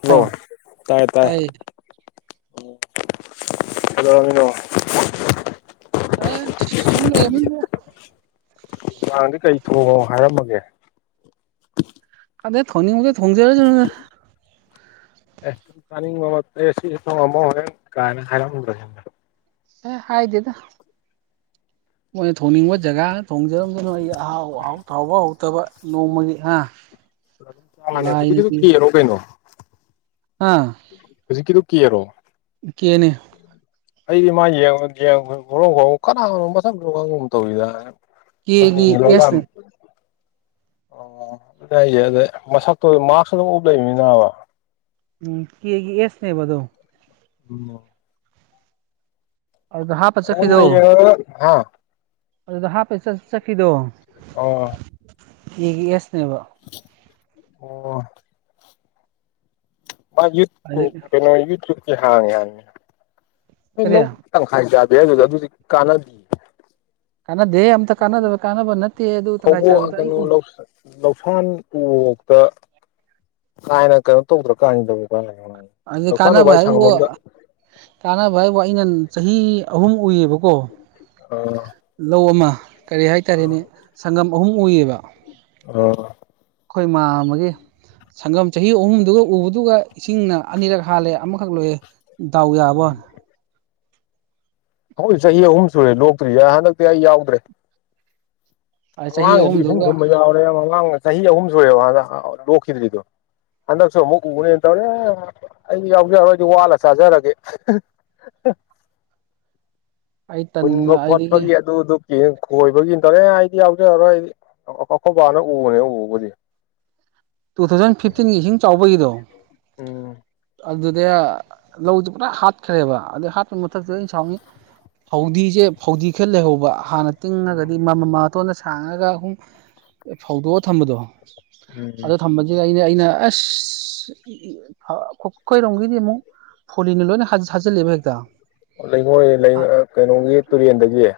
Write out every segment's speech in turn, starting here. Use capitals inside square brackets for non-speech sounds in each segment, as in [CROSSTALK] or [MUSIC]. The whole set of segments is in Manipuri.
ꯍꯜꯂꯣ ꯑꯣ ꯇꯥꯏ ꯇꯥꯏ ꯇꯥꯏꯌꯦ ꯀꯩꯗꯧꯔꯝꯃꯤꯅꯣ [UNINTELLIGIBLE] ꯑ ꯁꯨꯝ ꯂꯩꯔꯝꯃꯤꯗ ꯅꯨꯡꯗꯥꯡꯗꯤ ꯀꯩ ꯊꯣꯡꯉꯣ ꯍꯥꯏꯔꯝꯃꯒꯦ ꯈꯪꯗꯧ ꯊꯣꯡꯅꯤꯡ ꯕꯗꯣ ꯊꯣꯡꯖꯔꯁꯅꯨꯗ ꯑꯦ ꯆꯅꯤꯡꯕ ꯑꯃ ꯁꯤꯖꯦ ꯊꯣꯡꯉꯝꯃꯣ ꯀꯥꯏ ꯍꯥꯏꯔꯝꯃꯨꯗꯅ ꯑꯦ ꯍꯥꯏꯗꯦꯗ ꯃꯣꯏꯅ ꯊꯣꯡꯅꯤꯡꯕ ꯖꯒꯥ ꯊꯣꯡꯖꯔꯝꯖꯅꯨ ꯑꯩ ꯑꯍꯥꯎ ꯑꯍꯥꯎ ꯍꯥꯎꯕ ꯍꯥꯎꯇꯕ ꯅꯣꯡꯃꯒꯤ ꯑꯥ ꯑꯗꯨ ꯆꯅꯤ ꯍꯧꯖꯤꯛꯀꯤꯗꯣ ꯀꯦꯔꯣ ꯀꯩꯅꯣ ꯍꯥ ꯍꯧꯖꯤꯛꯀꯤꯗꯣ ꯀꯦ ꯔꯣ ꯀꯦꯅꯦ ꯑꯩꯗꯤ ꯃꯥ ꯌꯦꯡꯕꯗ ꯃꯥꯏ ꯄꯨꯡ ꯋꯥꯎ ꯋꯥꯎꯕꯒꯨꯝ ꯀꯅꯥꯅꯣ ꯃꯁꯛ ꯈꯪꯒꯨꯝ ꯇꯧꯔꯤꯗ ꯀꯦꯒꯤ ꯑꯦꯁꯅꯦ ꯑꯣ ꯑꯗꯨꯅꯦ ꯍꯥꯏꯁꯦ ꯑꯗ ꯃꯁꯛꯇꯣ ꯃꯥꯛꯁ ꯑꯗꯨꯝ ꯎꯞ ꯂꯩꯕꯅꯤꯅꯕ ꯎꯝ ꯀꯦꯒꯤ ꯑꯦꯁ ꯅꯦꯕ ꯑꯗꯣ ꯎꯝ ꯑꯗꯨꯗ ꯍꯥꯞꯄ ꯆꯠꯈꯤꯗꯣ ꯑꯥ ꯑꯗꯨꯗ ꯍꯥꯞꯄꯦ ꯆꯠ ꯆꯠꯈꯤꯗꯣ ꯑꯣ ꯀꯦꯒꯤ ꯑꯦꯁꯅꯦꯕ ꯑꯣ ꯃꯥ ꯌꯨ ꯀꯣ ꯑꯗꯩ ꯀꯩꯅꯣ ꯌꯨꯠ ꯇꯨꯞꯀꯤ ꯍꯥꯡꯉꯤ ꯍꯥꯏꯕꯅꯦ ꯀꯔꯤ ꯂꯧ ꯇꯪꯈꯥꯏ ꯆꯥꯕꯤ ꯍꯥꯏꯗ ꯑꯗꯨꯗꯤ ꯀꯥꯟ ꯀꯥꯟꯅꯗꯦ ꯑꯝꯇ ꯀꯥꯟꯅꯗꯕ ꯀꯥꯟꯅꯕ ꯅꯠꯇꯦ ꯑꯗꯨ ꯇꯪꯈꯥꯏ ꯐꯧꯕꯣꯠ ꯑꯥ ꯆꯥꯕꯤꯗꯣ ꯑꯩ ꯀꯩꯅꯣ ꯎ ꯂꯧꯁꯥꯟ ꯎꯏꯌꯦ ꯀ ꯀꯥꯏꯅ ꯀꯩꯅꯣ ꯇꯧꯗ꯭ꯔꯀꯥꯟꯖꯤꯗꯕ ꯍꯧꯖꯤꯛ ꯀꯥꯟꯅꯕ ꯍꯥꯏꯕꯨ ꯀꯥꯟꯅꯕ ꯍꯥꯏꯕꯨ ꯑꯩꯅ ꯆꯍꯤ ꯑꯍꯨꯝ ꯎꯏꯌꯦꯕꯀꯣ ꯂꯧ ꯑꯃ ꯀꯔꯤ ꯍꯥꯏꯇꯥꯔꯦꯅꯦ ꯁꯪꯒꯝ ꯑꯍꯨꯝ ꯎꯏꯌꯦꯕ ꯑꯩꯈꯣꯏ ꯃꯥꯝꯃꯥꯒꯤ ꯁꯪꯒꯝ ꯆꯍꯤ ꯑꯍꯨꯝꯗꯨꯒ ꯎꯕꯗꯨꯒ ꯏꯁꯤꯡꯅ ꯑꯅꯤꯔꯛ ꯍꯥꯠꯂꯦ ꯑꯃꯈꯛ ꯂꯣꯏꯑꯦ ꯗꯥꯎ ꯌꯥꯕ ꯋꯥ ꯑꯩꯈꯣꯏ ꯆꯍꯤ ꯑꯍꯨꯝ ꯁꯨꯔꯦ ꯂꯣꯛꯇ꯭ꯔꯤꯁꯦ ꯌꯥ ꯍꯟꯗꯛꯇꯤ ꯑꯩ ꯌꯥꯎꯗ꯭ꯔꯦ ꯆꯍꯤ ꯃꯃꯥꯡꯒꯤꯗꯤ ꯏꯁꯤꯡ ꯑꯍꯨꯝꯗꯨꯒ ꯊꯨꯝꯕ ꯌꯥꯎꯔꯦ ꯃꯍꯥꯡ ꯆꯍꯤ ꯑꯍꯨꯝ ꯁꯨꯔꯑꯦꯕ ꯑꯗ ꯂꯣꯛꯈꯤꯗ꯭ꯔꯤꯗꯣ ꯍꯟꯗꯛꯁꯨ ꯑꯃꯨꯛ ꯎꯅꯦꯅ ꯇꯧꯔꯦ ꯑꯩ ꯌꯥꯎꯖꯔꯔꯣꯏꯗꯤ ꯋꯥꯜꯂ ꯆꯥꯖꯔꯒꯦ ꯎ [INAUDIBLE] [INAUDIBLE] ꯑꯩ ꯍꯨꯟꯕ ꯇꯟꯅ ꯑꯗꯒꯤ ꯈꯣꯠꯄꯒꯤ ꯑꯗꯨ ꯑꯗꯨ ꯈꯣꯏꯕꯒꯤꯟꯇꯔꯦ ꯑꯦ ꯑꯩꯗꯤ ꯌꯥꯎꯖꯔꯔꯣꯏ ꯑꯩꯗꯤ ꯑꯩꯈꯣꯏꯕꯥꯅ ꯎꯕꯅꯦ ꯎꯕꯕꯨꯗꯤ ꯇꯨ ꯊꯥꯎꯖꯟ ꯐꯤꯐꯇꯤꯟꯒꯤ ꯏꯁꯤꯡ ꯆꯥꯎꯕꯒꯤꯗꯣ ꯎꯝ ꯑꯗꯨꯗ ꯂꯧꯁꯦ ꯄꯨꯔꯥ ꯍꯥꯠꯈ꯭ꯔꯦꯕ ꯑꯗꯨꯗꯩ ꯍꯥꯠꯄꯒꯤ ꯃꯊꯛꯇꯗ ꯑꯩꯅ ꯁꯥꯎꯅꯤ ꯐꯥꯎꯗꯤꯁꯦ ꯐꯥꯎꯗꯤ ꯈꯔ ꯂꯩꯍꯧꯕ ꯍꯥꯟꯅ ꯇꯤꯡꯉꯒꯗꯤ ꯃ ꯃ ꯃꯥꯇꯣꯟꯗ ꯁꯥꯡꯉꯒ ꯑꯨꯝ ꯐꯧꯗꯣꯛꯑ ꯊꯝꯕꯗꯣ ꯑꯗꯣ ꯎꯝ ꯊꯝꯕꯕꯁꯤ ꯑꯩꯅ ꯑꯩꯅ ꯑꯁ ꯈꯣꯏꯔꯣꯝꯒꯤꯗꯤ ꯑꯃꯨꯛ ꯐꯣꯂꯤꯟꯅ ꯂꯣꯏꯅ ꯍ ꯁꯥꯠꯆꯜꯂꯦꯕ ꯍꯦꯛꯇ ꯂꯩꯉꯣꯏ ꯂꯩ ꯑꯥ ꯀꯩꯅꯣꯒꯤ ꯇꯨꯔꯦꯟꯗꯒꯤ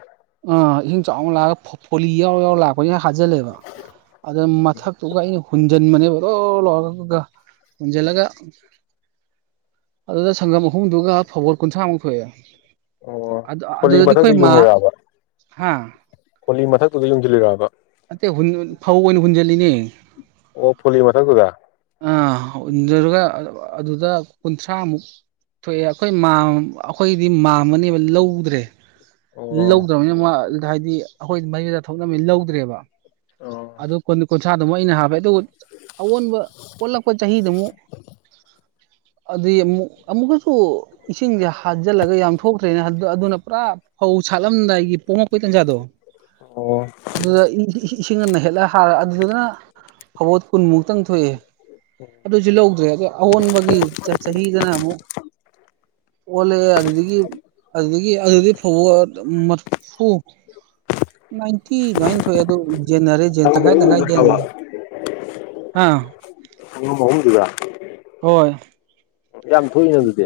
ꯑꯥ ꯏꯁꯤꯡ ꯆꯥꯎꯅ ꯂꯥꯛꯑꯒ ꯐꯣꯂꯤ ꯌꯥꯎꯔ ꯌꯥꯎꯔ ꯂꯥꯛꯄꯅꯤꯅ ꯍꯥꯖꯜꯂꯦꯕ ꯑꯗ ꯃꯠ ꯊꯛꯇꯨꯒ ꯑꯩꯅ ꯍꯨꯟꯖꯟꯕꯅꯦꯕ ꯂꯣ ꯂ ꯂꯧꯔꯒ ꯍꯨꯟꯖꯜꯂꯒ ꯑꯗꯨꯗ ꯁꯪꯒꯝ ꯑꯍꯨꯝꯗꯨꯒ ꯐꯕꯣꯠ ꯀꯨꯟꯊ꯭ꯔꯥꯃꯨꯛ ꯊꯣꯛꯑꯦ ꯑꯣ ꯑꯗꯨ ꯐꯣꯂꯤ ꯑꯗꯨꯗꯗꯤ ꯃꯊꯛꯇ ꯑꯩꯈꯣꯏ ꯃꯥ ꯌꯨꯡꯉꯤꯔꯕ ꯍꯥ ꯐꯣꯂꯤ ꯃꯊꯛꯇꯨꯗ ꯌꯨꯡꯁꯤꯜꯂꯤꯔꯕ ꯅꯠꯇꯦ ꯍꯨ ꯍꯨꯟ ꯐꯧ ꯑꯣꯏꯅ ꯍꯨꯟꯖꯜꯂꯤꯅꯦ ꯑꯣ ꯐꯣꯂꯤ ꯃꯊꯛꯇꯨꯗ ꯑꯥ ꯍꯨꯟꯖꯜꯂꯒ ꯑꯗꯨꯗ ꯀꯨꯟꯊ꯭ꯔꯥꯃꯨꯛ ꯊꯣꯛꯑꯦ ꯑꯩꯈꯣꯏ ꯃꯥꯃ ꯑꯩꯈꯣꯏꯗꯤ ꯃꯥꯝꯃꯅꯦꯕ ꯂꯧꯗ꯭ꯔꯦ ꯑꯣ ꯂꯧꯗ꯭ꯔꯝꯅꯤꯅ ꯃꯥ ꯍꯥꯏꯗꯤ ꯑꯩꯈꯣꯏ ꯃꯔꯤꯗ ꯊꯣꯛꯅ ꯕꯅꯤꯅ ꯂꯧꯗ꯭ꯔꯦꯕ ꯑꯣ ꯑꯗꯨ ꯀꯨꯟ ꯀꯨ ꯊ꯭ꯔꯥꯗꯨ ꯃꯣ ꯑꯩꯅ ꯍꯥꯞꯄꯦ ꯑꯗꯨꯒ ꯑꯑꯣꯟꯕ ꯑꯣꯜꯂꯛꯄ ꯆꯍꯤꯗꯨꯃꯨꯛ ꯑꯗꯨꯏ ꯑꯃꯨꯛ ꯑꯃꯨꯛꯀꯁꯨ ꯏꯁꯤꯡꯁꯦ ꯍꯥꯖꯤꯜꯂꯒ ꯌꯥꯝ ꯊꯣꯛꯇ꯭ꯔꯦꯅꯦ ꯍꯥ ꯑꯗꯨꯅ ꯄꯨꯔꯥ ꯐꯧ ꯁꯥꯠꯂꯝꯗꯥꯏꯒꯤ ꯄꯣꯝꯃꯛꯄꯩ ꯇꯟꯖꯥꯗꯣ ꯑꯣ ꯑꯗꯨꯗ ꯏ ꯍꯤ ꯏꯁꯤꯡꯅ ꯅꯩꯍꯠꯂ ꯍꯥꯔꯦ ꯑꯗꯨꯗꯅ ꯐꯧꯕꯣꯠ ꯀꯨꯟꯃꯨꯛꯇꯪ ꯊꯣꯛꯏ ꯑꯗꯨꯁꯨ ꯂꯧꯗ꯭ꯔꯦ ꯑꯗ ꯑꯑꯣꯟꯕꯒꯤ ꯆꯥ ꯆꯍꯤꯗꯅ ꯑꯃꯨꯛ ꯑꯣꯜꯂꯒ ꯑꯗꯨꯗꯒꯤ ꯑꯗꯨꯗꯒꯤ ꯑꯗꯨꯗꯤ ꯐꯧꯕꯣꯠ ꯃꯔꯐꯨ ꯅꯥꯏꯟꯇꯤ ꯑꯗꯨꯃꯥꯏꯟ ꯊꯣꯛꯑꯦ ꯑꯗꯨ ꯖꯦꯟꯅꯔꯦ ꯖꯦꯟ ꯁꯪꯉꯝ ꯇꯈꯥꯏ ꯇꯈꯥꯏ ꯑꯍꯨꯝꯗꯨꯗꯔꯕ ꯌꯦꯅ ꯍꯥ [INAUDIBLE] ꯍꯣꯏ ꯌꯥꯝ ꯊꯣꯛꯏꯅ ꯑꯗꯨꯗꯤ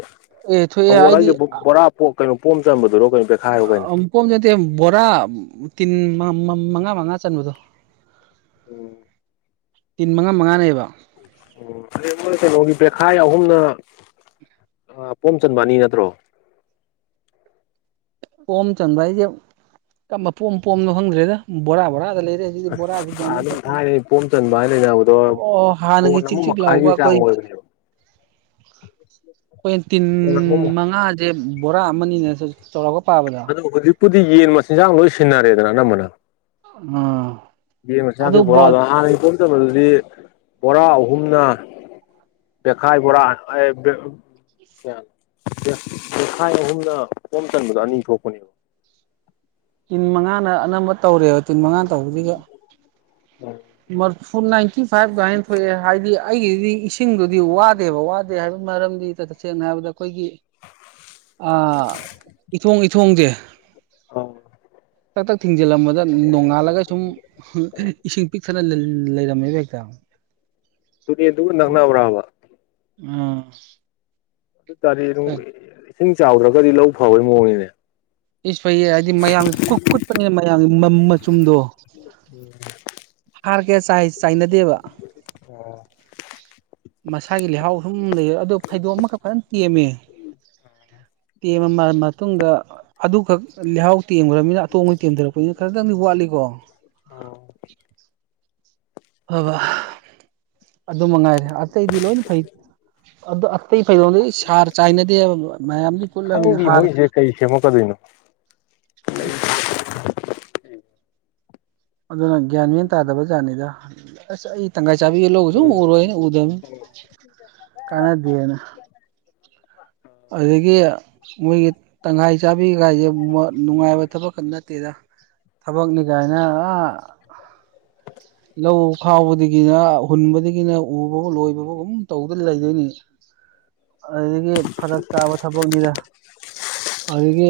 ꯑꯦ ꯊꯣꯛꯑꯦ ꯐꯧꯕꯣꯠ ꯍꯥꯏꯗꯤ ꯍꯥꯏꯁꯦ ꯕꯣ ꯕꯣꯔꯥ ꯄꯤ ꯀꯩꯅꯣ ꯄꯣꯝ ꯆꯟꯕꯗꯨꯔꯣ ꯀꯩꯅꯣ ꯕꯦꯈꯥꯏꯔꯣ ꯀꯩꯅꯣ ꯑꯥꯝ ꯄꯣꯝ ꯅꯠꯇꯦ ꯕꯣꯔꯥ ꯎꯝ ꯇꯤꯟ ꯃ ꯃ ꯃꯉꯥ ꯃꯉꯥ ꯆꯟꯕꯗꯣ ꯑꯣ ꯇꯤꯟ ꯃꯉꯥ ꯃꯉꯥꯅꯦꯕ ꯑꯣ ꯇ꯭ꯔꯃꯣꯏ ꯀꯩꯅꯣꯒꯤ ꯕꯦꯛꯈꯥꯏ ꯑꯍꯨꯝꯅ ꯄꯣꯝ ꯆꯟꯕ ꯑꯅꯤ ꯅꯠꯇ꯭ꯔꯣ [INAUDIBLE] ꯄꯣꯝ ꯆꯟꯕ ꯍꯥꯏꯁꯦ ꯀꯔꯝꯕ ꯄꯣꯝ ꯄꯣꯝꯅꯣ ꯈꯪꯗ꯭ꯔꯦꯗ ꯕꯣꯔꯥ ꯕꯣꯔꯥꯗ ꯂꯩ ꯗꯤ ꯕꯣꯔꯥꯁꯤ ꯒ꯭ꯌꯥꯟꯃꯤ ꯑꯗꯨꯝ ꯊꯣꯛꯈ꯭ꯔ ꯊꯥꯏꯅꯩ ꯄꯣꯝ ꯆꯟꯕ ꯍꯥꯏꯅ ꯂꯩꯅꯕꯗꯣ ꯑꯣ ꯍꯥꯟꯅꯒꯤ ꯃꯣꯟ ꯆꯤꯛ ꯑꯃ ꯆꯤꯛ ꯂꯥꯎꯕ ꯃꯈꯥꯏꯒꯤ ꯆꯥꯡ ꯑꯩꯈꯣꯏ ꯑꯣꯏꯕꯅꯦꯕ ꯑꯩꯈꯣꯏꯅ ꯇꯤꯟ ꯃꯉꯥꯥꯁꯦ ꯕꯣꯔꯥ ꯑꯃꯅꯤꯅꯦ ꯆ ꯆꯧꯔꯥꯛꯄ ꯄꯥꯕꯗ ꯄꯨꯗꯤ ꯌꯦꯟ ꯃꯆꯤꯟꯖꯥꯡ ꯂꯣꯏ ꯁꯤꯟꯅꯔꯦꯗꯅ ꯑꯅꯝꯕꯅ ꯑꯥ ꯌꯦꯝ ꯑꯗꯨ ꯃꯆꯥꯒꯤ ꯕꯣꯔꯥꯗꯣ ꯍꯥꯟꯅꯗꯤ ꯄꯣꯝ ꯆꯟꯕꯗꯨꯗꯤ ꯕꯣꯔꯥ ꯑꯍꯨꯝꯅ ꯄꯦꯈꯥꯏ ꯕꯣꯔꯥ ꯑꯑꯦ ꯕꯦꯞ ꯀꯌꯥꯅꯣ ꯄꯦ ꯄꯦꯈꯥꯏ ꯑꯍꯨꯝꯅ ꯄꯣꯝ ꯆꯟꯕꯗꯣ ꯑꯅꯤ ꯊꯣꯛꯄꯅꯦ [INAUDIBLE] ꯇꯤꯟ ꯃꯉꯥꯅ ꯑꯅꯝꯕ ꯇꯧꯔꯦꯕ ꯇꯤꯟ ꯃꯉꯥ ꯇꯧꯕꯁꯤꯒ ꯏꯃꯔ ꯐꯨꯟ ꯅꯥꯏꯟꯇꯤ ꯐꯥꯏꯚ ꯒꯥꯏꯟ ꯊꯣꯛꯑꯦ ꯍꯥꯏꯗꯤ ꯑꯩꯒꯤꯗꯤ ꯏꯁꯤꯡꯗꯨꯗꯤ ꯋꯥꯗꯦꯕ ꯋꯥꯗꯦ ꯍꯥꯏꯕꯩ ꯃꯔꯝꯗꯤ ꯇꯁꯦꯡꯅ ꯍꯥꯏꯔꯕꯗ ꯑꯩꯈꯣꯏꯒꯤ ꯑꯥ ꯏꯊꯣꯡ ꯏꯊꯣꯡꯖꯦ ꯑꯣ ꯅꯣꯡꯉꯥꯜꯂꯒ ꯁꯨꯝ ꯏꯁꯤꯡ ꯄꯤꯛꯊꯅ ꯂꯩꯔꯝꯃꯦꯕ [UNINTELLIGIBLE] ꯇꯨꯔꯦꯟ ꯗꯨꯒ ꯅꯛꯅꯕ꯭ꯔꯥꯕ ꯑꯥ ꯑꯗꯨꯇꯥꯔꯗꯤ ꯑꯗꯨꯝ ꯏꯁꯤꯡ ꯆꯥꯎꯗ꯭ꯔꯒꯗꯤ ꯂꯧ ꯐꯕꯩ ꯃꯑꯣꯡꯅꯤꯅꯦ ꯏꯁ ꯐꯩꯌꯦ ꯍꯥꯏꯗꯤ ꯃꯌꯥꯝ ꯀꯨ ꯀꯨꯠꯄꯅꯦ ꯃꯌꯥꯝꯒꯤ ꯃ ꯃ ꯃꯆꯨꯝꯗꯣ [INAUDIBLE] ꯍꯥꯔ ꯀꯌꯥ ꯆꯥꯏ ꯆꯥꯏꯅꯗꯦꯕ ꯑꯣ ꯃꯁꯥꯒꯤ ꯂꯩꯍꯥꯎ ꯁꯨꯝ ꯂꯩ ꯑꯗꯣ ꯐꯩꯗꯣꯝ ꯑꯃꯈꯛꯇꯪ ꯇꯦꯝꯃꯦ ꯇꯦꯝꯃ ꯃꯇꯨꯡꯗ ꯑꯗꯨꯈꯛ ꯂꯩꯍꯥꯎ ꯇꯦꯝꯈ꯭ꯔꯕꯅꯤꯅ ꯑꯇꯣꯡꯕ ꯇꯦꯝꯊꯔꯛꯄꯅꯤꯅ ꯈꯤꯇꯪꯗꯤ ꯋꯥꯠꯂꯤꯀꯣ ꯀꯣ ꯍꯣꯏꯕ ꯑꯗꯨꯃꯛ ꯉꯥꯏꯔꯦ ꯑꯇꯩꯗꯤ ꯂꯣꯏꯅ ꯐꯩ ꯑꯗꯣ ꯑꯇꯩ ꯐꯩꯗꯣꯝ ꯍꯔ ꯆꯥꯏꯗꯦꯗꯤ ꯃꯌꯥꯝ ꯈꯪꯗꯦ ꯃꯣꯏꯁꯦ ꯀꯩ ꯁꯦꯝꯃꯛꯀꯗꯣꯏꯅꯣ [UNINTELLIGIBLE] ꯑꯗꯨꯅ ꯒ꯭ꯌꯥꯟ ꯃꯌꯥꯦꯟ ꯇꯥꯗꯕ ꯖꯥꯠꯅꯤꯗ ꯑꯁ ꯑꯩ ꯇꯪꯪꯈꯥꯏ ꯆꯕꯤ ꯂꯧꯁꯨ ꯎꯝ ꯎꯔꯣꯏ ꯎꯗꯕꯅꯤ ꯀꯥꯟꯅꯗꯦꯅ ꯑꯗꯨꯗꯒꯤ ꯃꯣꯏꯒꯤ ꯇꯪꯈꯥꯏ ꯆꯥꯕꯤꯈꯥꯏꯁꯦ ꯅꯨꯡꯉꯥꯏꯕ ꯊꯕꯛ ꯀ ꯅꯠꯇꯦꯗ ꯊꯕꯛꯅꯤ ꯀꯥꯏꯅ ꯂꯧ ꯈꯥꯎꯕꯗꯒꯤꯅ ꯍꯨꯟꯕꯗꯒꯤꯅ ꯎꯕꯕꯨ ꯂꯣꯏꯕꯕꯨꯥꯎꯒꯨꯝ ꯇꯧꯗꯅ ꯂꯩꯗꯣꯏꯅꯤ ꯑꯗꯨꯗꯒꯤ ꯐꯔꯛ ꯇꯥꯕ ꯊꯕꯛꯅꯤꯗ ꯑꯗꯨꯗꯒꯤ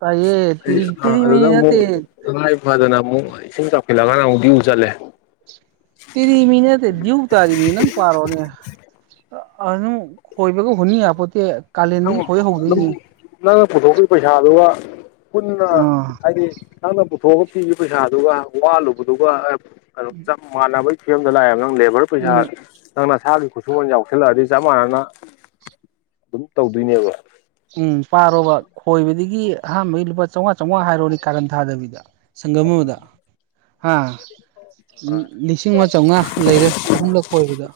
ꯇꯥꯏꯌꯦ ꯇꯤꯔꯤ ꯑꯗꯨꯗ ꯇꯤꯔꯤꯃꯤꯅꯤ ꯑꯃꯨꯛ ꯅꯠꯇꯦ ꯇꯥꯉꯥꯏ ꯐꯗꯅ ꯑꯃꯨꯛ ꯏꯁꯤꯡ ꯆꯥꯎꯁꯤꯜꯂꯛꯑꯒꯅ ꯗꯤꯌꯨ ꯆꯠꯂꯦ ꯇꯦꯔꯤ ꯃꯦꯔꯤ ꯇꯠꯇꯦꯗꯤꯌꯨ ꯇꯥꯔꯤꯕꯅꯤ ꯅꯪ ꯄꯔꯣꯅꯦ ꯑꯗꯨꯅ ꯀꯣꯏꯕꯀ ꯍꯨꯟ ꯌꯥꯄꯣꯟꯇꯦ [UNINTELLIGIBLE] ꯅꯪꯅ ꯄꯨꯊꯣꯛꯄꯒꯤ ꯄꯩꯁꯥꯗꯨꯒ ꯄꯨꯟꯅ ꯑꯥ ꯍꯥꯏꯗꯤ ꯅꯪꯅ ꯄꯨꯊꯣꯛꯑꯒ ꯄꯤꯈꯤꯕ ꯄꯩꯁꯥꯗꯨꯒ ꯋꯥꯟꯂꯨꯕꯗꯨꯒ ꯀꯩꯅꯣ ꯆꯞ ꯃꯥꯟꯅꯕꯒꯤ ꯐꯤꯕꯝꯗ ꯂꯥꯛꯑꯦꯕ ꯅꯪ ꯂꯦꯕꯔ ꯎꯝ ꯄꯩꯁꯥꯥ ꯅꯪꯅ ꯏꯁꯥꯒꯤ ꯈꯨꯠꯁꯨꯃꯜ ꯌꯥꯎꯁꯜꯂꯛꯑꯗꯤ ꯆꯞ ꯃꯥꯟꯅꯅ ꯑꯗꯨꯝ ꯇꯧꯗꯣꯏꯅꯦꯕ ꯎꯝ ꯄꯥꯔꯣꯕ ꯈꯣꯏꯕꯗꯒꯤ ꯑꯍꯥꯟꯕꯩ ꯂꯨꯄꯥ ꯆꯥꯝꯃꯉꯥ ꯆꯥꯝꯃꯉꯥ ꯍꯥꯏꯔꯣꯅꯦ ꯀꯥꯔꯟ ꯊꯥꯗꯕꯤꯗ ꯁꯒꯝꯃꯗ ꯍꯥꯥ ꯂꯤꯁꯤꯡ ꯑꯃ ꯆꯥꯝꯃꯉꯥ ꯂꯩꯔꯦ ꯑꯍꯨꯝꯂꯛ ꯀꯣꯏꯕꯗ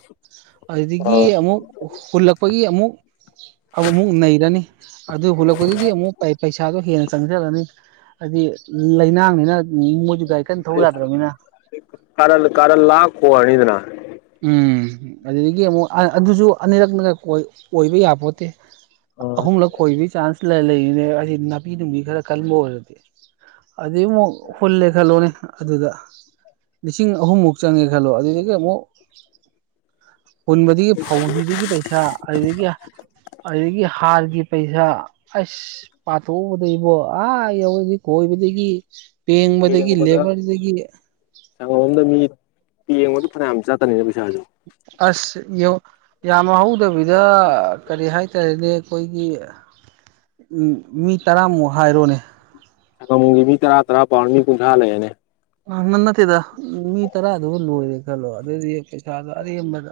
ꯑꯗꯨꯗꯒꯤ ꯑꯥ ꯑꯃꯨꯛ ꯍꯨꯜꯂꯛꯄꯒꯤ ꯑꯃꯨꯛ ꯑꯃꯨꯛ ꯅꯩꯔꯅꯤ ꯑꯗꯨ ꯍꯨꯜꯂꯛꯄꯗꯨꯗꯤ ꯑꯃꯨꯛ ꯄꯩꯁꯥꯗꯣ ꯍꯦꯟꯅ ꯆꯪꯁꯤꯜꯂꯅꯤ ꯍꯥꯏꯗꯤ ꯂꯩꯅꯥꯡꯅꯤꯅ ꯎꯝ ꯃꯣꯏꯗꯤ ꯒꯔꯤ ꯀꯟꯅ ꯊꯧꯕ ꯌꯥꯗ꯭ꯔꯕꯅꯤꯅ ꯀꯥꯔꯟ ꯀꯥꯔꯟ ꯂꯥꯛ ꯈꯣꯑꯅꯤꯗꯅ ꯎꯝ ꯑꯗꯨꯗꯒꯤ ꯑꯃꯨꯛ ꯑꯗꯨꯁꯨ ꯑꯅꯤꯔꯛꯅ ꯑꯣꯏꯕ ꯌꯥꯄꯣꯠꯇꯦ ꯑꯥ ꯑꯍꯨꯝꯂꯛ ꯈꯣꯏꯕꯒꯤ ꯆꯥꯟꯁ ꯂꯩꯔꯤꯅꯦ ꯑꯁꯤꯗꯤ ꯅꯥꯄꯤ ꯅꯨꯕꯤ ꯈꯔ ꯀꯟꯕ ꯑꯣꯏꯔꯗꯤ ꯑꯗꯨꯏ ꯑꯃꯨꯛ ꯍꯨꯜꯂꯦ ꯈꯜꯂꯣꯅꯦ ꯑꯗꯨꯗ ꯂꯤꯁꯤꯡ ꯑꯍꯨꯝꯃꯨꯛ ꯆꯪꯉꯦ ꯈꯜꯂꯣ ꯑꯗꯨꯗꯒꯤ ꯑꯃꯨꯛ ꯍꯨꯟꯕꯗꯒꯤ ꯐꯧꯗꯤꯗꯒꯤ ꯄꯩꯁꯥ ꯑꯗꯨꯗꯒꯤ ꯑꯗꯨꯗꯒꯤ ꯍꯥꯔꯒꯤ ꯄꯩꯁꯥ ꯑꯁ ꯄꯥꯊꯣꯛꯎꯕꯗꯒꯤꯕꯣ ꯑꯥ ꯌꯥꯧꯔꯗꯤ ꯀꯣꯏꯕꯗꯒꯤ ꯄꯦꯡꯕꯗꯒꯤ ꯂꯦꯕꯔꯗꯒꯤ ꯁꯪꯒꯣꯝꯗ ꯃꯤ ꯄꯦꯡꯕꯗꯨ ꯐꯅꯌꯥꯝ ꯆꯠꯀꯅꯤꯅ ꯄꯩꯁꯥꯁꯨ ꯑꯁ ꯌꯥꯝ ꯍꯧꯗꯕꯤꯗ ꯀꯔꯤ ꯍꯥꯏꯇꯥꯔꯦꯅꯦ ꯑꯩꯈꯣꯏꯒꯤ ꯎꯝ ꯃꯤ ꯇꯔꯥꯃꯨꯛ ꯍꯥꯏꯔꯣꯅꯦ ꯁꯪꯒꯝ ꯑꯃ ꯃꯝꯒꯤ ꯃꯤ ꯇꯔꯥ ꯇꯔꯥ ꯄꯥꯔꯣꯅ ꯃꯤ ꯀꯨꯟꯊ꯭ꯔꯥ ꯂꯩꯔꯅꯦ ꯑ ꯅ ꯅꯠꯇꯦꯗ ꯃꯤ ꯇꯔꯥꯗꯨꯕꯨ ꯂꯣꯏꯔꯦ ꯈꯜꯂꯣ ꯑꯗꯨꯑꯣꯏꯗꯤ ꯄꯩꯁꯥꯗꯣ ꯑꯔꯦꯝꯕꯗ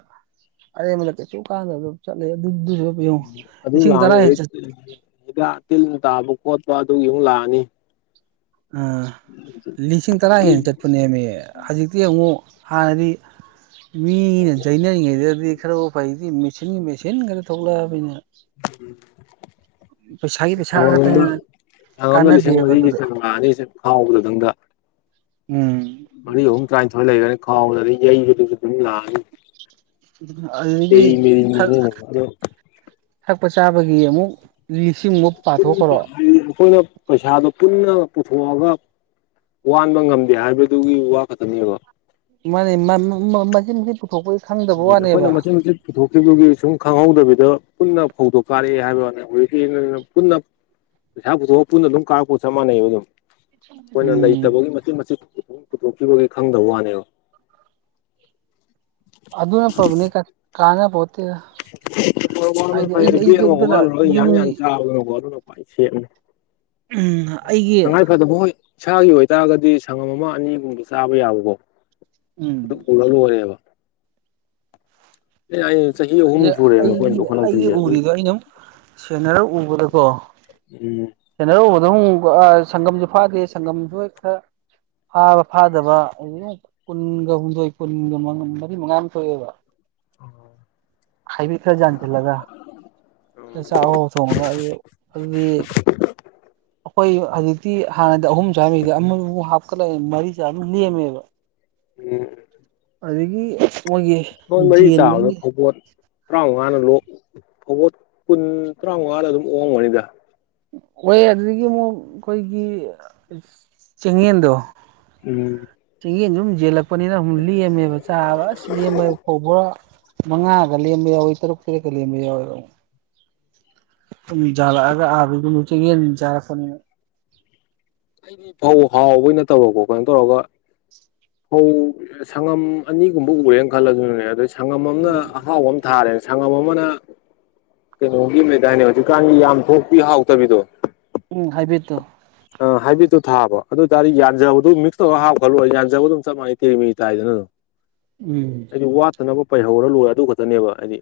ꯑꯔꯦꯝꯕꯗ ꯀꯩꯁꯨ ꯀꯥꯟꯅꯗꯕꯗ ꯆꯠꯂꯦ ꯑꯗꯨꯗꯨꯁꯨ ꯎꯝ ꯌꯦꯡꯉꯨ ꯑꯗꯨ ꯂꯤꯁꯤꯡ ꯇꯔꯥ ꯂꯥꯛꯑꯅꯤ ꯍꯦꯟꯅ ꯆꯠ ꯍꯤꯗꯥꯛ ꯇꯤꯜ ꯇꯥꯕ ꯈꯣꯠꯄ ꯑꯗꯨꯒꯤꯃꯨꯛ ꯂꯥꯛꯑꯅꯤ ꯑꯥ ꯂꯤꯁꯤꯡ ꯇꯔꯥ ꯑꯗꯩ ꯍꯦꯟꯅ ꯆꯠꯄꯅꯦꯃꯤ ꯍꯧꯖꯤꯛꯇꯤ ꯑꯃꯨꯛ ꯍꯥꯟꯅꯗꯤ ꯃꯤꯅ ꯆꯩꯅꯔꯤꯉꯩꯗꯗꯤ ꯈꯔꯕꯨ ꯐꯩꯗꯤ ꯃꯦꯆꯤꯟꯒꯤ ꯃꯦꯆꯤꯟ ꯆꯤꯟ ꯉꯥꯇ ꯊꯣꯛꯂꯛꯑꯕꯅꯤꯅ ꯄꯩꯁꯥꯒꯤ ꯄꯩꯁꯥ ꯁꯪꯉꯝꯗ ꯈꯛꯇꯅꯤꯅ ꯁꯪꯉꯝꯗ ꯂꯤꯁꯤꯡ ꯀꯥꯟꯅꯗꯦꯕ ꯃꯔꯤꯒꯤ ꯑꯗꯨꯗꯣ ꯆꯥꯡ ꯂꯥꯛꯑꯅꯤꯁꯦ ꯈꯥꯎꯕꯗ ꯇꯪꯗ ꯎꯝ ꯃꯔꯤ ꯑꯍꯨꯝ ꯇꯔꯥꯅꯤꯊꯣꯏ ꯂꯩꯒꯂꯦ ꯈꯥꯎꯗꯗꯤ ꯌꯩꯕꯗꯁꯨ ꯑꯗꯨꯝ ꯂꯥꯛꯑꯅꯤ ꯑꯗꯨꯗꯒꯤ ꯇꯦꯔꯤ ꯊꯛ ꯃꯦꯔꯤꯅꯤꯅꯦ ꯑꯗꯣ ꯊꯛꯄ ꯆꯥꯕꯒꯤ ꯑꯃꯨꯛ ꯂꯤꯁꯤꯡꯃꯨꯛ ꯄꯨꯟꯅ ꯄꯥꯊꯣꯛꯈ꯭ꯔꯣ ꯑꯩꯈꯣꯏꯅ ꯄꯩꯁꯥ ꯑꯗꯨ ꯄꯨꯟꯅ ꯄꯨꯊꯣꯛꯑꯒ ꯋꯥꯟꯕ ꯉꯝꯗꯦ ꯍꯥꯏꯕꯗꯨꯒꯤ ꯋꯥ ꯈꯛꯇꯅꯦꯕ ꯃꯥꯅꯦ ꯃ ꯃ ꯃꯆꯤꯠ ꯃꯆꯤꯠ ꯑꯩꯈꯣꯏꯅ ꯃꯆꯤꯠ ꯃꯆꯤꯠ ꯄꯨꯊꯣꯛꯈꯤꯕꯗꯨꯒꯤ ꯁꯨꯝ ꯈꯪꯍꯧꯗꯕ ꯄꯨꯟꯅ ꯐꯧꯗꯣ ꯀꯥꯔꯛꯑꯦ ꯍꯥꯏꯕꯅꯤ ꯍꯧꯖꯤꯛꯀꯤꯖꯤꯅ ꯄꯨꯟꯅ ꯄꯩꯁꯥ ꯄꯨꯊꯣꯛꯑꯒ ꯄꯨꯟꯅ ꯑꯗꯨꯝ ꯀꯥꯔꯛꯄꯒ ꯆꯞ ꯃꯥꯟꯅꯩꯕ ꯑꯗꯨꯝ ꯑꯩꯈꯣꯏꯅ ꯎꯝ ꯂꯩꯇꯕꯒꯤ ꯃꯆꯤꯠ ꯃꯆꯤꯠ ꯑꯗꯨꯝ ꯄꯨꯊꯣꯛꯈꯤꯕꯒꯤ ꯈꯪꯗꯕ ꯋꯥꯅꯦꯕ ꯑꯗꯨꯅ ꯐꯕꯅꯤ ꯀꯥꯟ ꯀꯥꯅꯕꯣ ꯐꯧ ꯋꯥꯟꯕꯅ ꯐꯩꯌꯦ ꯕꯦꯛ ꯑꯩꯁꯨ ꯑꯃ ꯑꯗꯨꯅ ꯋꯥꯜꯂꯨꯔꯒ ꯌꯥ ꯌꯥ ꯌꯨꯝꯒꯤ ꯆꯥꯕꯅ ꯑꯗꯨꯅ ꯈꯋꯥꯏ ꯁꯦꯞꯅꯤ ꯎꯝ ꯑꯩꯒꯤ ꯇꯉꯥꯏ ꯐꯗꯕ ꯍꯣꯏ ꯏꯁꯥꯒꯤ ꯑꯣꯏꯇꯥꯔꯒꯗꯤ ꯁꯪꯉꯝ ꯑꯃ ꯑꯅꯤꯒꯨꯝꯕ ꯆꯥꯕ ꯌꯥꯕꯀꯣ ꯑꯗꯨ ꯎꯝ ꯎꯔ ꯂꯣꯏꯔꯦꯕ ꯑꯦ ꯑꯩ ꯆꯍꯤ ꯑꯍꯨꯝ ꯑꯖꯦ ꯁꯨꯔꯦꯕ ꯑꯩꯒꯤ ꯑꯩꯈꯣꯏꯅ ꯑꯩꯒꯤ ꯂꯧꯈꯠꯂꯛꯇꯣꯏꯁꯦ ꯑꯗꯨꯝ ꯎꯔꯤꯗꯣ ꯑꯩꯅꯝ ꯁꯦꯟꯅꯔ ꯎꯕꯗꯀꯣ ꯎꯝ ꯁꯦꯟꯅꯔꯒ ꯎꯕꯗ ꯑꯃꯨꯛ ꯑꯥ ꯁꯒꯝꯁꯨ ꯐꯥꯗꯦ ꯁꯒꯝꯁꯨ ꯍꯣꯢ ꯈꯔ ꯐꯥꯕ ꯐꯥꯗꯕ ꯑꯗꯨ ꯀꯨꯟꯒ ꯍꯨꯝꯗꯣꯏ ꯀꯨꯟꯒ ꯃꯔꯤ ꯃꯉꯥ ꯃꯨꯛ ꯊꯣꯛꯑꯦ ꯍꯥꯢꯕꯔꯤꯠ ꯈꯔ ꯌꯥꯟꯁꯤꯜ ꯂꯒ ꯆꯥꯛꯍꯥꯎ ꯊꯣꯡꯑꯔꯣꯢ ꯑꯗꯨꯗꯤ ꯑꯈꯣꯏ ꯍꯧꯖꯤꯛꯇꯤ ꯍꯥꯟꯅꯗꯤ ꯑꯍꯨꯝ ꯆꯪꯉꯝꯃꯤ ꯑꯃꯃꯨꯛ ꯍꯥꯞꯀꯠꯂꯛꯑꯦ ꯃꯔꯤ ꯆꯥꯕ ꯂꯦꯝꯃꯦꯕ ꯎꯝ ꯑꯗꯒꯤ ꯑꯩꯈꯣꯏ ꯃꯔꯤ ꯆꯥꯕꯗ ꯐꯧꯕꯣꯠ ꯇꯔꯥꯃꯉꯥꯅ ꯂꯣꯛ ꯐꯕꯣꯠ ꯀꯨꯟ ꯇꯔꯥꯃꯉꯥꯗ ꯑꯗꯨꯝ ꯑꯣꯛꯑꯝꯒꯅꯤꯗ ꯍꯣꯢ ꯑꯗꯨꯗꯒꯤ ꯑꯃꯨꯛ ꯑꯈꯣꯏꯒꯤ ꯆꯦꯡꯌꯦꯟꯗꯣ ꯎꯝ ꯆꯤꯡꯌꯦꯟꯗꯨ ꯑꯗꯨꯨꯝ ꯌꯦꯜꯂꯛꯄꯅꯤꯅ ꯂꯦꯝꯃꯦꯕ ꯆꯥꯕ ꯑꯁ ꯂꯦꯝꯕ ꯐꯧꯕꯣꯔꯥ ꯃꯉꯥꯒ ꯂꯦꯝꯕ ꯌꯥꯎꯏ ꯇꯔꯨꯛ ꯇꯔꯦꯠꯀ ꯂꯦꯝꯕ ꯌꯥꯎꯑꯦꯕ ꯗꯨꯝ ꯖꯥꯂꯛꯑꯒ ꯑꯗꯨꯝ ꯆꯦꯡꯌꯦꯟ ꯆꯥꯔꯛꯄꯅꯤꯅ ꯑꯩꯗꯤ ꯐꯧ ꯍꯥꯎꯕꯩ ꯅꯠꯇꯕꯀꯣ ꯀꯩꯅꯣ ꯇꯧꯔꯒ ꯐꯧ ꯁꯉꯝ ꯑꯅꯤꯒꯨꯝꯕ ꯎꯔꯦꯅ ꯈꯜꯂꯖꯨꯅꯦ ꯑꯗꯩ ꯁꯉꯝ ꯑꯃꯅ ꯎꯝ ꯑꯍꯥꯎꯕ ꯑꯃ ꯊꯥꯔꯦ ꯁꯉꯝ ꯑꯃꯅ ꯀꯩꯅꯣꯒꯤ ꯑꯃ ꯂꯩꯗꯥꯢꯅꯦ ꯍꯧꯖꯤꯛꯀꯥꯟꯒꯤ ꯌꯥꯝ ꯊꯣꯛꯄꯤ ꯍꯥꯎꯇꯕꯤꯗꯣ ꯎꯝ ꯍꯥꯏꯕꯤꯠꯇꯣ ꯑ ꯍꯥꯢꯕꯔꯤꯠꯇꯣ ꯊꯥꯕ ꯑꯗꯨꯑꯣꯏꯇꯥꯗꯤ ꯌꯥꯟꯖꯕꯗꯣ ꯃꯤꯛꯁ ꯇꯧꯔ ꯍꯥꯞꯈ꯭ꯔ ꯂꯣꯏꯔꯣ ꯌꯥꯟꯖꯕꯗꯣ ꯆꯞ ꯃꯥꯅꯩ ꯇꯦꯔꯤ ꯃꯦꯔꯤ ꯇꯥꯏꯗꯅ ꯑꯗꯨꯝ ꯎꯝ ꯑꯩꯗꯤ ꯋꯥꯠꯇꯅꯕ ꯄꯩꯍꯧꯔꯒ ꯂꯣꯏꯔꯦ ꯑꯗꯨ ꯈꯛꯇꯅꯦꯕ ꯑꯩꯗꯤ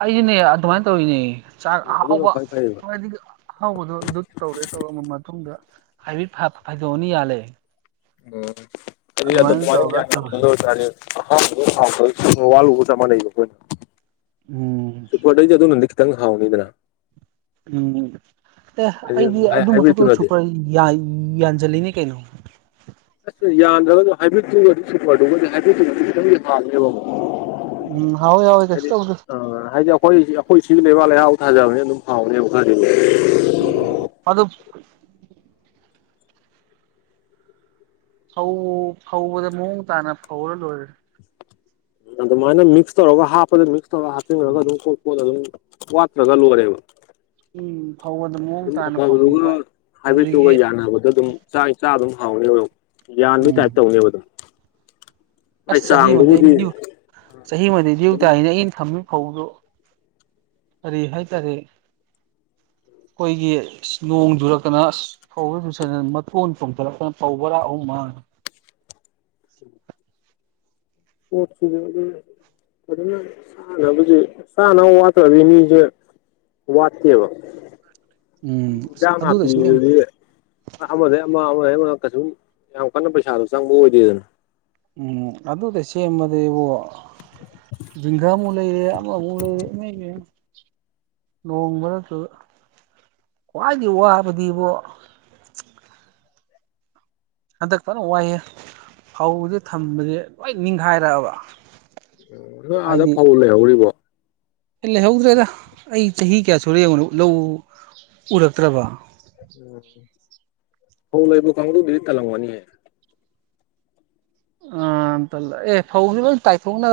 ꯑꯩꯖꯨꯅꯦ ꯑꯗꯨꯃꯥꯏꯅ ꯇꯧꯔꯤꯅꯦ ꯆꯥꯛ ꯑꯗꯨꯅ ꯑꯍꯥꯎꯕ ꯈ꯭ꯋꯥꯏ ꯐꯩꯌꯦꯕ ꯍꯥꯏꯗꯤ ꯑꯍꯥꯎꯕꯗꯣ ꯑꯗꯨ ꯇꯧꯒꯦ ꯇꯧꯔ ꯃꯇꯨꯡꯗ ꯍꯥꯢꯕꯔꯤꯠ ꯐ ꯐꯩꯗꯣꯝ ꯑꯅꯤ ꯌꯥꯜꯂꯦ ꯑꯥ ꯍꯥꯏꯗꯤ ꯑꯗꯨꯝ ꯑꯗꯨꯃꯥꯏꯅ ꯃꯥꯢꯅ ꯇꯧꯔꯒ ꯌꯥꯟꯕ ꯇꯧꯔꯦ ꯉꯝꯗꯣꯏ ꯑꯣꯏꯇ꯭ꯔꯥꯗꯤ [UNINTELLIGIBLE] ꯋꯥꯂꯨꯕ ꯆꯞ ꯃꯥꯟꯅꯩ ꯑꯩꯈꯣꯏꯅ ꯎꯝ ꯁꯨꯄ꯭ꯔꯗꯩꯗꯤ ꯑꯗꯨꯅꯗꯤ ꯈꯤꯇꯪ ꯍꯥꯎꯅꯤꯗꯅ ꯎꯝ ꯑꯦ ꯍꯥꯏꯗꯤ ꯑꯩꯗꯤ ꯑꯗꯨꯒꯤ ꯃꯊꯛꯇꯨꯗ ꯍꯥꯏꯕ꯭ꯔꯤꯠꯇꯨꯅꯗꯤ ꯁꯨꯄꯔ ꯌꯥꯟꯁꯤꯜꯂꯤꯅꯤ ꯀꯩꯅꯣ ꯑꯁ ꯌꯥꯟꯗ꯭ꯔꯒꯁꯨ ꯍꯥꯏꯕꯤꯠꯇꯨꯒ ꯁꯨꯄꯔꯗꯨꯒ ꯍꯥꯏꯕꯤꯠꯇꯨꯅꯗꯤ ꯈꯤꯇꯪꯗꯤ ꯐꯅꯦꯕꯀꯣ ꯎꯝ ꯍꯥꯎꯋꯦ ꯍꯥꯎꯋꯦ ꯀꯩꯁꯨ ꯍꯥꯏꯗꯤ ꯇꯧꯗꯦ ꯑ ꯍꯥꯏꯗꯤ ꯑꯩꯈꯣꯏ ꯑꯩꯈꯣꯏ ꯁꯤ ꯂꯩꯕꯥꯛ ꯂꯩꯍꯥꯎ ꯐꯒꯔꯕꯅꯤꯅ ꯑꯗꯨꯝ ꯍꯥꯎꯅꯦꯕ ꯈꯔꯗꯤ ꯑꯗꯨꯝ ꯑꯔꯨꯞ ꯐꯧ ꯐꯧꯕꯗ ꯃꯑꯣꯡ ꯇꯥꯅ ꯐꯧꯔꯒ ꯂꯣꯏꯔꯦ ꯑꯗꯨꯃꯥꯏꯅ ꯃꯤꯛꯁ ꯇꯧꯔꯒ ꯍꯥꯞꯄꯗ ꯃꯤꯛꯁ ꯇꯧꯔꯒ ꯍꯥꯞꯆꯤꯟꯈꯒ ꯑꯗꯨꯝ ꯀꯣꯠ ꯀꯣꯠ ꯑꯗꯨꯝ ꯋꯥꯠꯇ꯭ꯔꯒ ꯂꯣꯢꯔꯦꯕ ꯎꯝ ꯐꯧꯕꯗ ꯃꯑꯣꯡ ꯑꯗꯨꯝ ꯇꯥꯅ ꯑꯐꯕꯗꯨꯒ ꯐꯧꯕꯤꯕ ꯍꯥꯏꯕꯔꯤꯠꯇꯨꯒ ꯑꯗꯨꯗꯒꯤ ꯌꯥꯅꯕꯗ ꯑꯗꯨꯝ ꯆꯥꯛ ꯏꯆꯥ ꯑꯗꯨꯝ ꯍꯥꯎꯅꯦꯕ ꯑꯗꯨꯝ ꯌꯥꯟꯕꯒꯤ ꯎꯝ ꯇꯥꯏꯞ ꯇꯧꯅꯦꯕ ꯑꯗꯨꯝ ꯃꯥꯏ ꯑꯁ ꯆꯍꯤꯃꯗꯤ ꯆꯥꯡꯗꯨꯕꯨꯗꯤ ꯑꯩ ꯆꯍꯤꯃꯗ ꯗ꯭ꯌꯨ ꯑꯗꯨꯝ ꯇꯥꯏꯅꯦ ꯑꯩꯅ ꯊꯝꯃꯤ ꯐꯧꯗꯣ ꯀꯔꯤ ꯍꯥꯏꯇꯥꯔꯦ ꯑꯩꯈꯣꯏꯒꯤ ꯅꯣꯡ ꯆꯨꯔꯛꯇꯅ ꯐꯧ ꯌꯨꯁꯟꯗꯅ ꯃꯇꯣꯟ ꯆꯣꯡꯊꯠꯂꯛꯇꯅ ꯐꯧ ꯕꯣꯔꯥ ꯑꯍꯨꯝ ꯍꯣꯏ [UNINTELLIGIBLE] ꯐꯥꯖꯟꯅ ꯆꯥꯅꯕꯁꯦ ꯆꯥꯅꯕ ꯋꯥꯠꯄꯩ ꯑꯣꯢꯔꯝꯅꯤ ꯃꯤꯁꯦ ꯋꯥꯠꯇꯦꯕ ꯎꯝ ꯑꯁ ꯏꯟꯖꯥꯡ ꯑꯗꯨꯗ ꯁꯦꯝ ꯅꯥꯄꯤꯗꯨꯗꯤ ꯑꯃꯗꯩ ꯑꯃ ꯑꯃꯗꯩ ꯑꯃ ꯀꯩꯁꯨꯝ ꯌꯥꯝ ꯀꯟꯅ ꯄꯩꯁꯥꯗꯣ ꯆꯪꯕꯗꯣ ꯑꯣꯏꯗꯦꯗꯅ ꯎꯝ ꯑꯗꯨꯗ ꯁꯦꯝꯃꯗꯤ ꯏꯕꯣ ꯖꯤꯒꯥꯥꯃꯨꯛ ꯂꯩꯔꯦ ꯑꯃ ꯃꯨꯛ ꯂꯩꯔꯦ ꯏꯃꯩꯃꯩ ꯅꯣꯡꯃꯔꯛꯇꯨꯗ ꯈ꯭ꯋꯥꯏꯗꯩ ꯋꯥꯕꯗꯤꯕꯣ ꯍꯟꯗꯛ ꯐꯅ ꯋꯥꯏꯑꯦ ꯐꯧꯁꯦ ꯊꯝꯕꯁꯦ ꯂꯣꯏ ꯅꯤꯡꯈꯥꯏꯔꯛꯑꯕ ꯎꯝ ꯅꯣꯏ ꯑꯥꯗ ꯍꯥꯏꯗꯤ ꯐꯧ ꯂꯩ ꯍꯧꯔꯤꯕꯣ ꯂꯩꯍꯧꯗ꯭ꯔꯦꯗ ꯑꯩ ꯆꯍꯤ ꯀꯌꯥ ꯁꯨꯔꯦ ꯌꯦꯡꯉꯨꯅꯦ ꯂꯧ ꯎꯔꯛꯇ꯭ꯔꯕ ꯐꯧ ꯂꯩꯕ ꯀꯥꯡꯕꯨꯗꯤ ꯀꯜꯂꯝꯒꯅꯤꯍꯦ ꯑ ꯇꯜꯂꯦ ꯑꯦ ꯐꯧꯒꯗꯤ ꯂꯣꯏ ꯇꯥꯏꯊꯣꯛꯅꯔ